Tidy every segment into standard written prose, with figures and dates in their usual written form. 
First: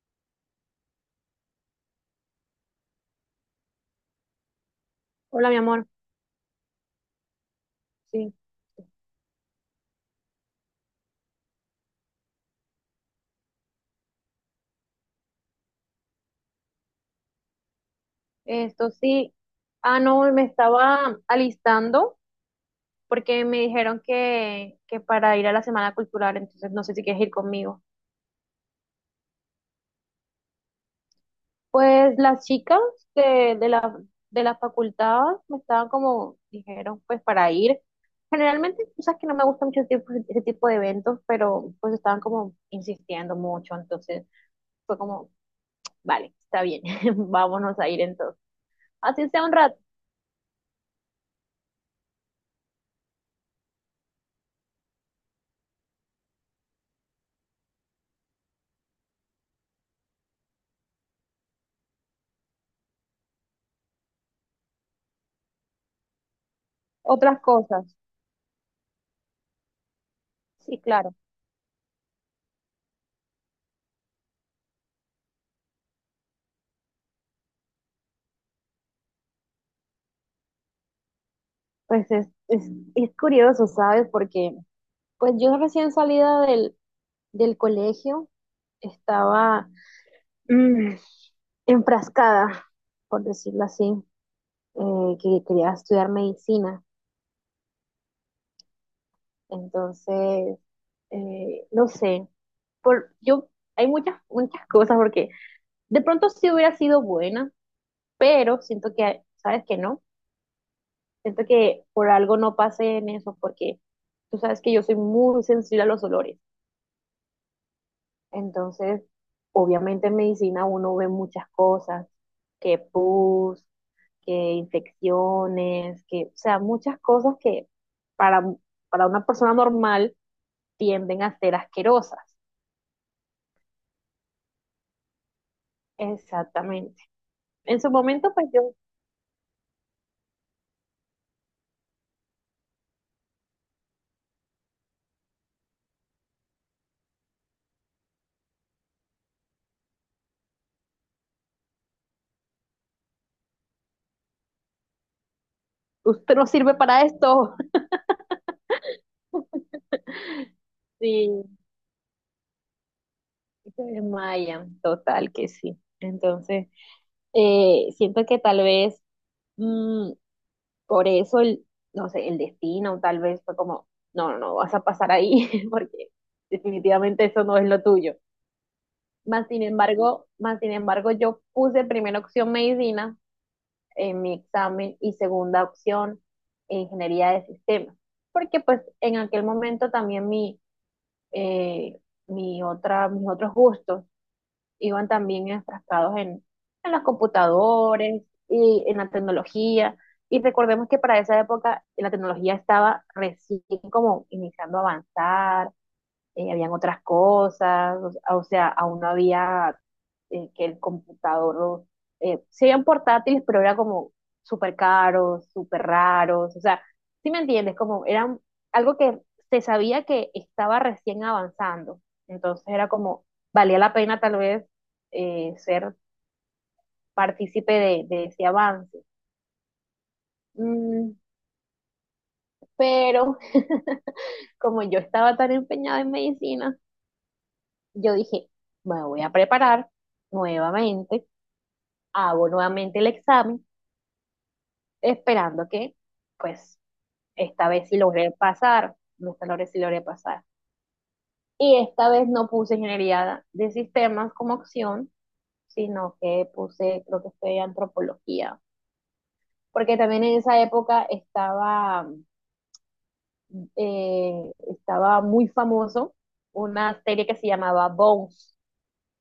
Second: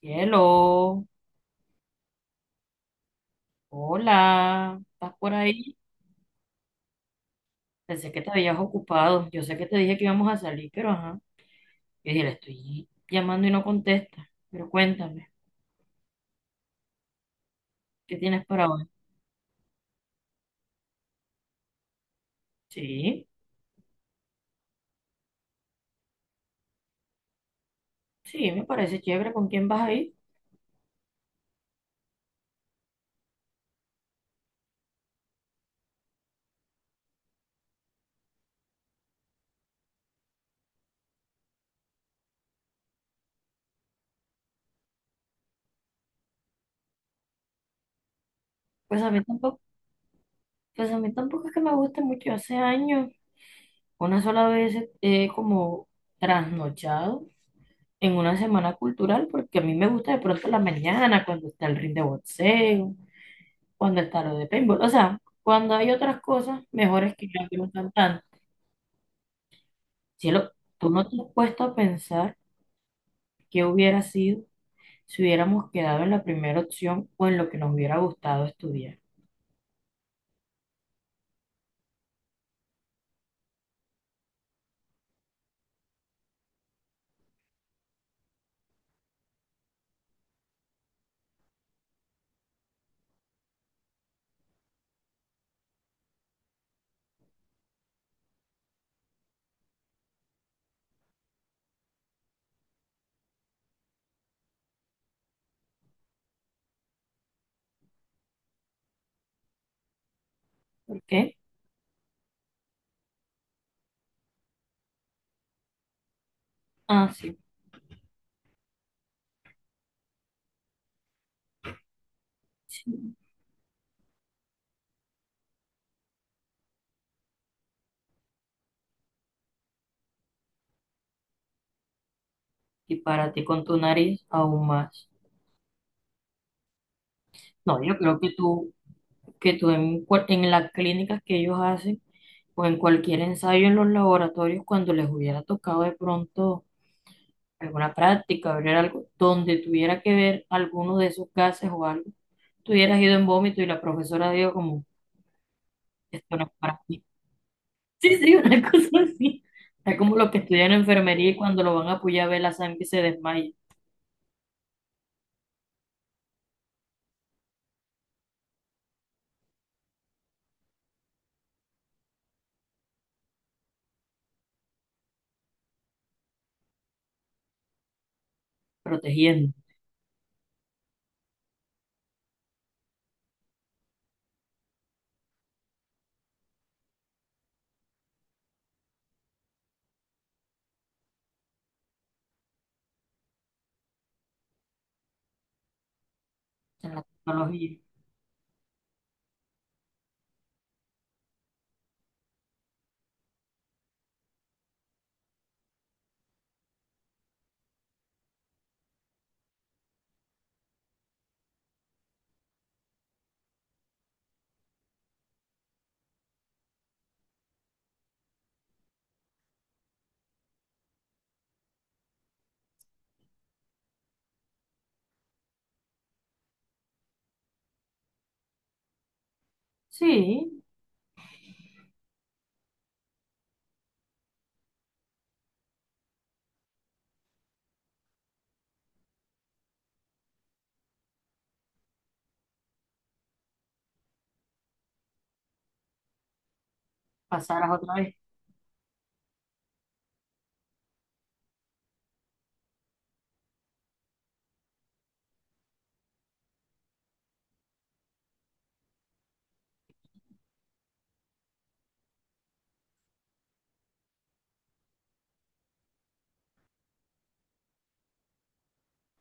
Cielo, hola, ¿estás por Hola, mi ahí? amor. Pensé que te Sí, habías ocupado. Yo sé que te dije que íbamos a salir, pero ajá. Yo dije, le estoy llamando y no contesta. Pero cuéntame, ¿qué tienes para hoy? esto sí. Ah, no, me estaba alistando Sí, porque me dijeron que para ir a la Semana Cultural, entonces no sé si quieres ir conmigo. sí, me parece chévere. ¿Con quién vas a ir? Pues las chicas de, de la, de la facultad me estaban como, dijeron, pues para ir. Generalmente, tú sabes que no me gusta mucho ese tipo de eventos, pero pues estaban como insistiendo mucho, entonces fue como, vale, está bien, vámonos a ir entonces. Pues a mí Así sea un tampoco, rato, pues a mí tampoco es que me guste mucho. Hace años, una sola vez como trasnochado en una semana cultural, porque a mí me gusta de pronto la mañana cuando está el ring de boxeo. O en el tarot de paintball. O sea, cuando hay otras cosas mejores que otras ya que no están cosas. tan. Cielo, Sí, tú no claro. te has puesto a pensar qué hubiera sido si hubiéramos quedado en la primera opción o en lo que nos hubiera gustado estudiar. Pues es curioso, ¿sabes? Porque pues yo recién salida del colegio estaba mm, enfrascada, por decirlo así, que quería estudiar medicina. Entonces, no sé, por, yo, hay muchas cosas porque de pronto sí hubiera sido buena, pero siento que, ¿sabes que no? ¿Por qué? Siento que por algo no pasé en eso porque tú sabes que yo soy muy sensible a los olores. Ah, sí. Entonces, obviamente en medicina uno ve muchas cosas, que Sí. pus, que infecciones, que, o sea, muchas cosas que para, para una persona normal tienden a ser asquerosas. Y para ti con tu nariz aún más. Exactamente. En No, su yo creo que momento, pues tú, yo, que tú en las clínicas que ellos hacen o en cualquier ensayo en los laboratorios, cuando les hubiera tocado de pronto alguna práctica, abrir algo, donde tuviera que ver alguno de esos gases o algo, tú hubieras ido en vómito y la profesora dijo como, usted esto no no es sirve para para ti. esto. Sí, sí, una cosa así. Está como los que estudian Sí, enfermería y cuando lo van a apoyar ve la sangre y se desmaya, se desmayan, total que sí. Entonces, siento que tal vez mm, por eso el, no sé, el destino tal vez fue como, no, no, no, vas a pasar ahí porque definitivamente eso no es lo tuyo. Protegiendo Más sin embargo, yo puse primera opción medicina en mi examen y segunda opción ingeniería de sistemas, porque pues en aquel momento también eh, mis otros gustos iban también enfrascados en en la los tecnología. computadores y en la tecnología. Y recordemos que para esa época la tecnología estaba recién como iniciando a avanzar, habían otras cosas, o sea, aún no había que el computador, o- sí habían portátiles, pero era como súper caros, súper raros, o sea, ¿sí me entiendes? Como era algo que se sabía que estaba recién avanzando, entonces era como, valía la pena tal vez ser partícipe de ese avance. Sí, Mm, pero como yo estaba tan empeñada en medicina, yo dije, me voy a preparar nuevamente, hago nuevamente el examen, esperando que, pues, esta pasarás vez otra sí vez. logré pasar, no esta vez sí logré pasar. Y esta vez no puse ingeniería de sistemas como opción, sino que puse, creo que fue antropología, porque también en esa época estaba, estaba muy famoso una serie que se llamaba Bones,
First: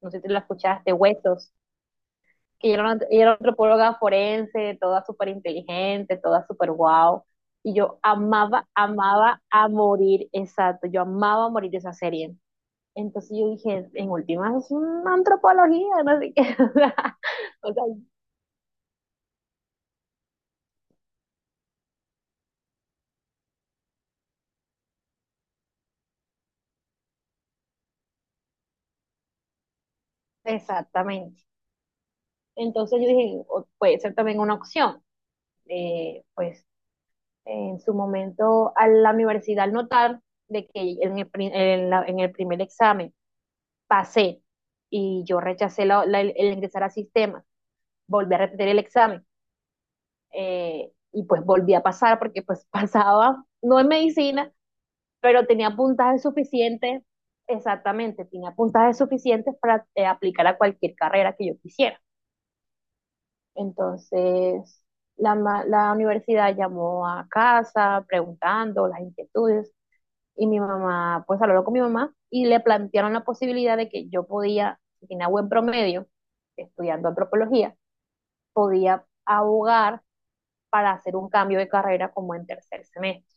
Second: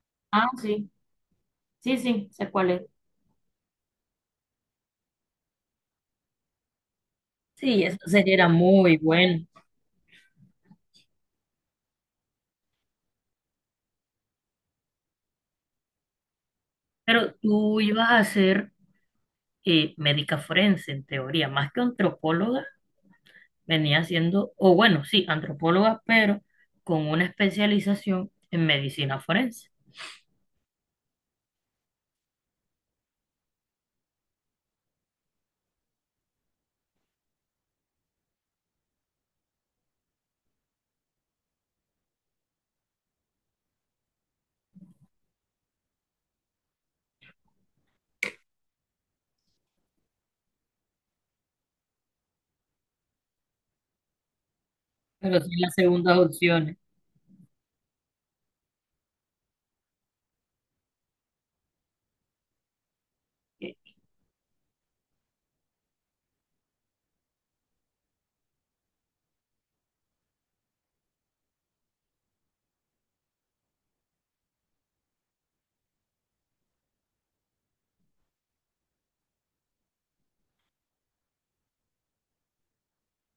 no sé si la Ah, sí, escuchaste, Huesos. sí, sí, sé Que cuál ella es. era, ella era antropóloga forense, toda súper inteligente, toda súper wow. Y Sí, eso yo sería era amaba, muy amaba bueno. a morir, exacto, yo amaba a morir esa serie. Entonces yo dije, en últimas es una antropología, no sé qué. Pero O tú sea, ibas a ser médica forense, en teoría, más que antropóloga, venía siendo, o bueno, sí, antropóloga, pero con una especialización en medicina forense. exactamente. Entonces yo dije, o- puede ser también una opción. Pues en su momento a la universidad al notar de que en el, pri- en la- en el primer examen pasé y yo rechacé el ingresar al sistema, volví a repetir el examen y pues volví a pasar porque pues pasaba, no en medicina, Pero pero sí las tenía segundas puntajes opciones. suficientes, exactamente, tenía puntajes suficientes para aplicar a cualquier carrera que yo quisiera. Eh, Entonces, la universidad llamó a casa preguntando las inquietudes. Y mi mamá, pues habló con mi mamá y le plantearon la posibilidad de que yo podía, si tenía buen promedio, estudiando antropología, podía abogar para hacer un cambio de carrera como en tercer semestre,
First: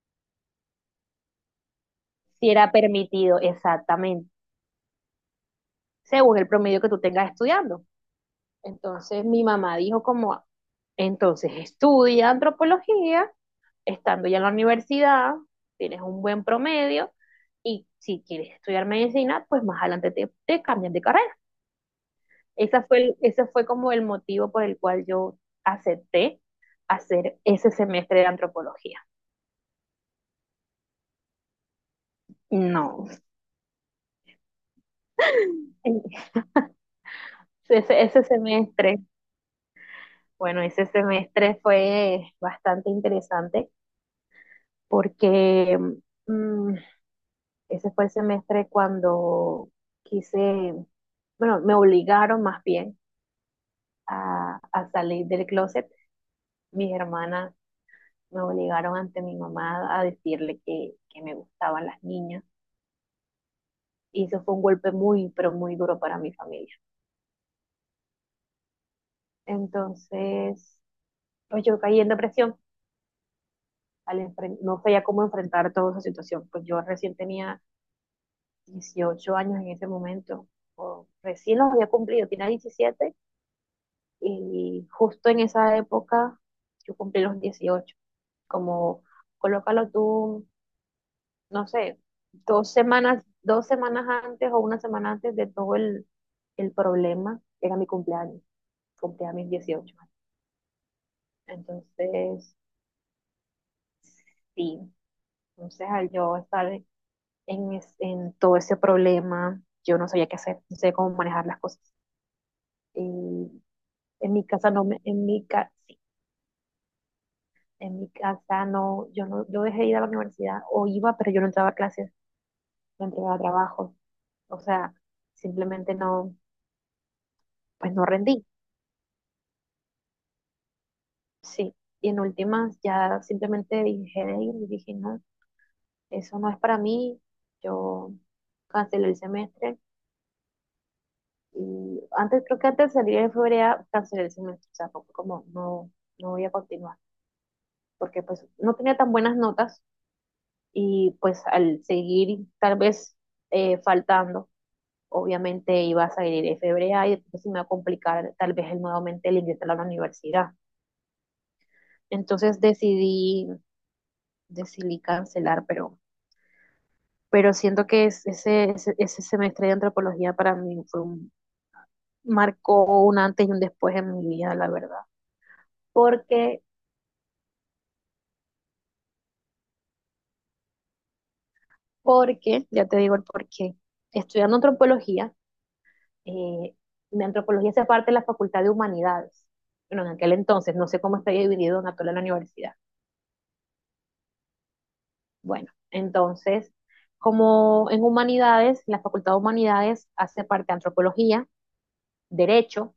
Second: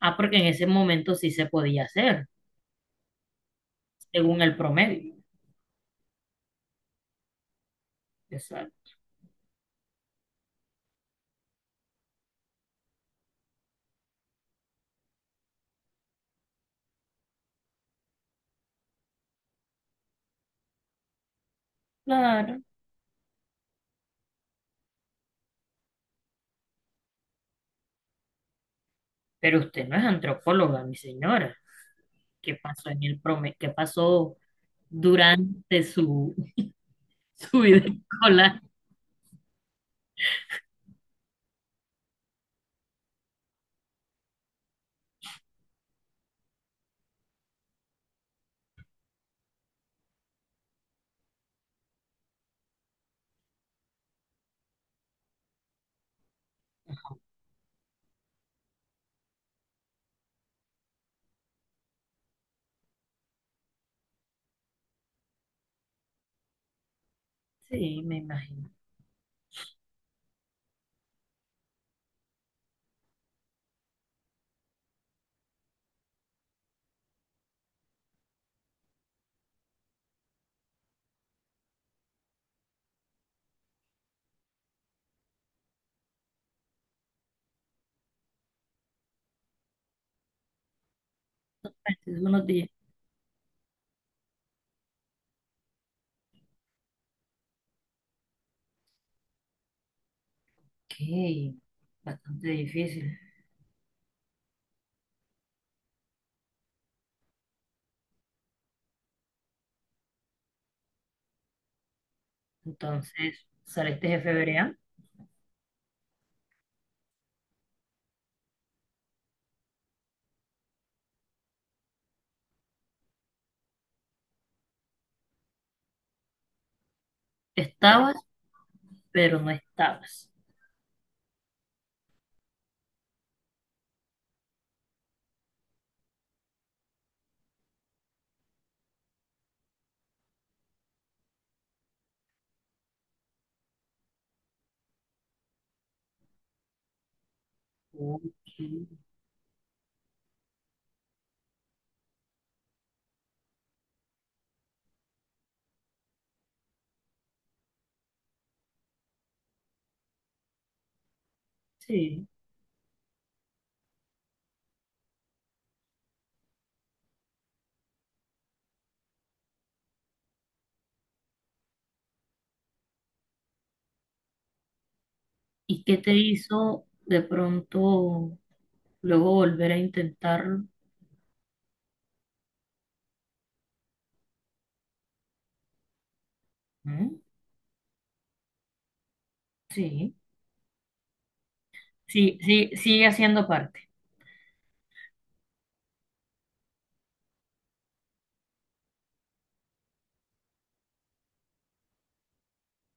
Ah, porque en ese momento sí se podía hacer, si era permitido exactamente, según el promedio. según el promedio que tú tengas estudiando. Exacto. Entonces mi mamá dijo como, entonces estudia antropología, estando ya en la universidad, tienes un buen promedio y si quieres estudiar medicina, pues más adelante te, te cambian de carrera. Claro. Esa fue ese fue como el motivo por el cual yo acepté hacer ese semestre de antropología. Pero usted no es antropóloga, mi señora. ¿Qué pasó en No, el promedio? ¿Qué pasó durante su, su vida ese escolar? semestre, bueno, ese semestre fue bastante interesante porque mm, ese fue el semestre cuando quise, bueno, me obligaron más bien a salir del closet. Mis hermanas me obligaron ante mi mamá a decirle que me gustaban las niñas. Y eso fue un golpe muy, pero muy duro para mi familia. Sí, me imagino. Entonces, pues yo caí en depresión. Al enfren- no sabía cómo enfrentar toda esa situación. Pues yo recién tenía 18 años en ese momento, o recién los había cumplido, tenía 17 y justo en esa época yo cumplí los 18. Como colócalo tú, no sé, Entonces, unos días. 2 semanas antes o 1 semana antes de el problema, era mi cumpleaños, cumplía mis 18. Ok, Entonces, bastante difícil. sí, entonces al yo estar en, es- en todo ese problema, yo no sabía qué hacer, no sabía cómo manejar las cosas. Entonces, Y saliste de en mi casa febrero. no me, en mi casa, sí en mi casa no, yo no, yo dejé de ir a la universidad, o iba, pero yo no entraba a clases, no entregaba trabajo, o sea, simplemente no, pues no Estaba rendí, pero no estabas. sí. Y en últimas ya simplemente dije de ir y dije, no, eso no es para mí, yo cancelé el semestre. Y antes, creo que antes de salir en febrero cancelé el semestre, o sea, fue como no, no voy a continuar, porque pues Ok. no tenía tan buenas notas y pues al seguir tal vez faltando, obviamente iba a salir en febrero y entonces me iba a complicar tal vez el nuevamente el ingresar a la universidad. Sí. Entonces decidí, decidí cancelar, pero siento que ese semestre de antropología para mí fue un, marcó un antes y un después en mi vida, la verdad. ¿Y qué te Porque hizo de pronto luego volver a intentarlo? Porque, ya te digo el porqué, estudiando antropología, eh, ¿Mm? mi antropología hace parte de la Facultad de Humanidades. Bueno, en Sí, aquel entonces, no sé cómo está dividido en actual en la sí, sí, universidad. sigue haciendo parte. Bueno, entonces, como en Humanidades, la Facultad de Humanidades hace parte de Antropología, Derecho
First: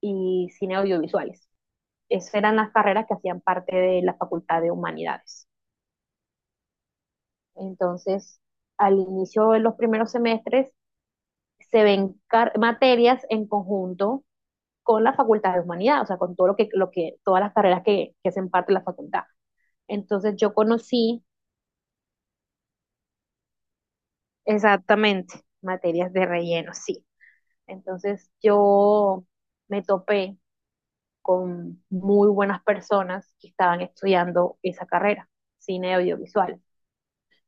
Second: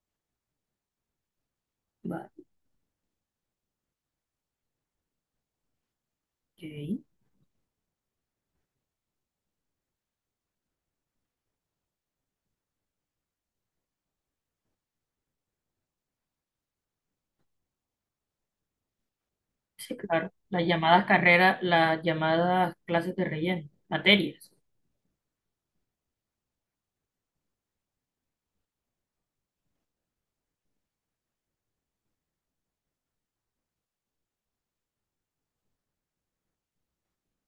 y Cine Audiovisuales. Esas Vale, eran las carreras que hacían parte de la Facultad de Humanidades. ok. Entonces, al inicio de los primeros semestres, se ven materias en conjunto con la Facultad de Humanidad, o sea, con todo lo que, todas las carreras que hacen parte de la facultad. Sí, claro. Entonces yo Las llamadas conocí carreras, las llamadas clases de relleno, materias, exactamente materias de relleno, sí. Entonces yo me topé con muy buenas personas que estaban estudiando esa carrera, cine audiovisual.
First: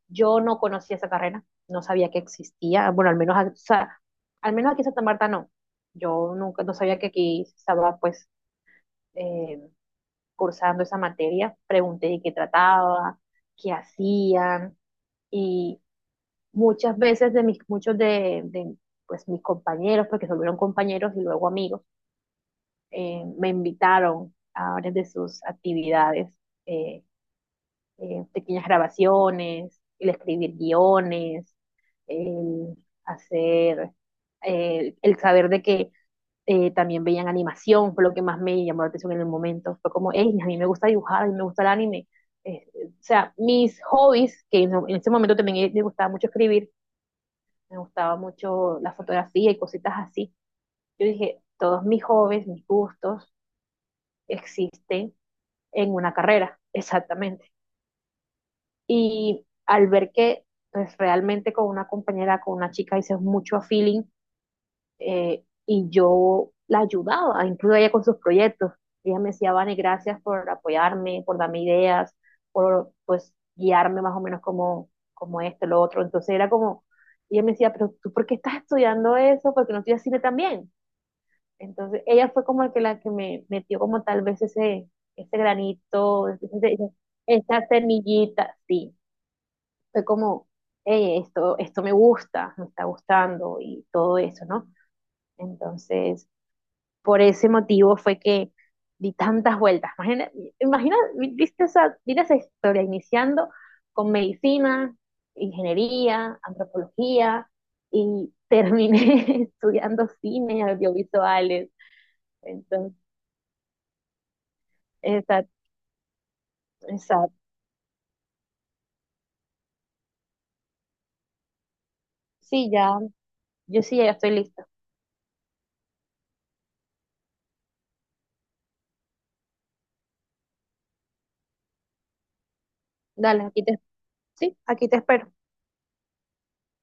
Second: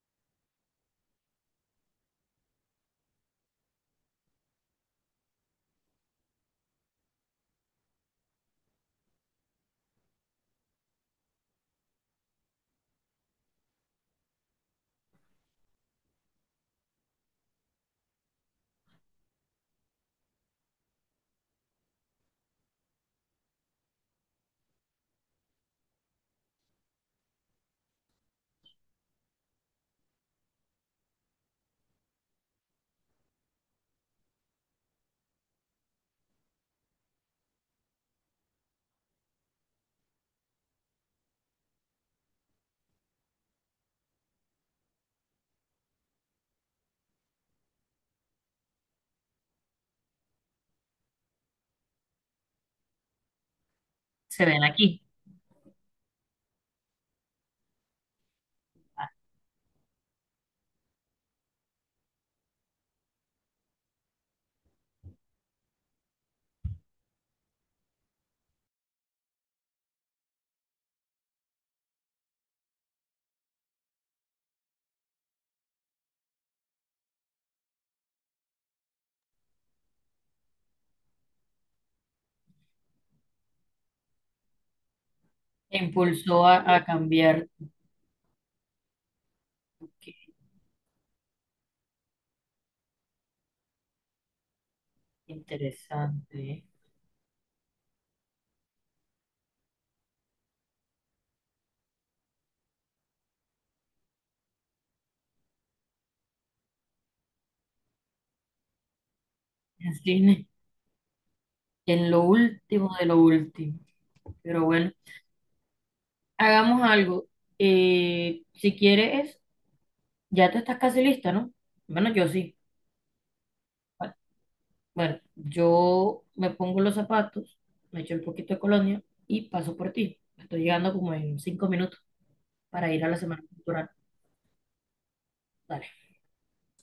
Yo no conocía esa carrera, no sabía que existía, bueno, al menos, o sea, al menos aquí en Santa Marta no. Yo nunca, no sabía que aquí estaba, pues, eh, cursando esa materia, pregunté de qué trataba, qué hacían y muchas veces de mis, pues, mis compañeros, porque se volvieron compañeros y luego amigos, me invitaron a varias de sus actividades, eh, pequeñas grabaciones, el escribir guiones, el hacer, el saber de que también veían animación, fue lo que más me llamó la atención en el momento. Fue como, hey, a mí me gusta dibujar, a mí me gusta el anime. O sea, mis hobbies, que en ese momento también me gustaba mucho escribir, me gustaba mucho la fotografía y cositas así. Yo dije, todos mis hobbies, mis gustos se ven aquí. existen en una carrera, exactamente. Ah, Y al ver que pues realmente con una compañera, con una chica hice mucho a feeling, y yo la ayudaba, incluso ella con sus proyectos. Ella me decía, Vane, gracias por apoyarme, por darme ideas, por pues guiarme más o menos como, como esto, lo otro. Entonces era como, ella me decía, pero tú, ¿por qué estás estudiando eso? ¿Por qué no estudias cine también? Entonces ella fue como la que me metió como tal vez ese, ese te granito, Impulsó a, ese- a cambiar. esa semillita, sí. Fue Ok, como, "Ey, esto me gusta, me está gustando y todo eso, ¿no?" Entonces interesante. ¿Eh? por ese motivo fue que di tantas vueltas. Imagina, imagina viste esa, mira esa historia, iniciando con medicina, ingeniería, antropología, y terminé En estudiando cine, cine, audiovisuales. en lo último Entonces, de lo último. Pero bueno. exacto, Hagamos algo. exacto. Si quieres, ya te estás casi lista, ¿no? Bueno, yo sí. Sí, ya, yo sí, ya Bueno, estoy lista. bueno, yo me pongo los zapatos, me echo un poquito de colonia y paso por ti. Estoy llegando como en 5 minutos para ir a la semana Dale, aquí te, cultural. sí, aquí te espero. Dale.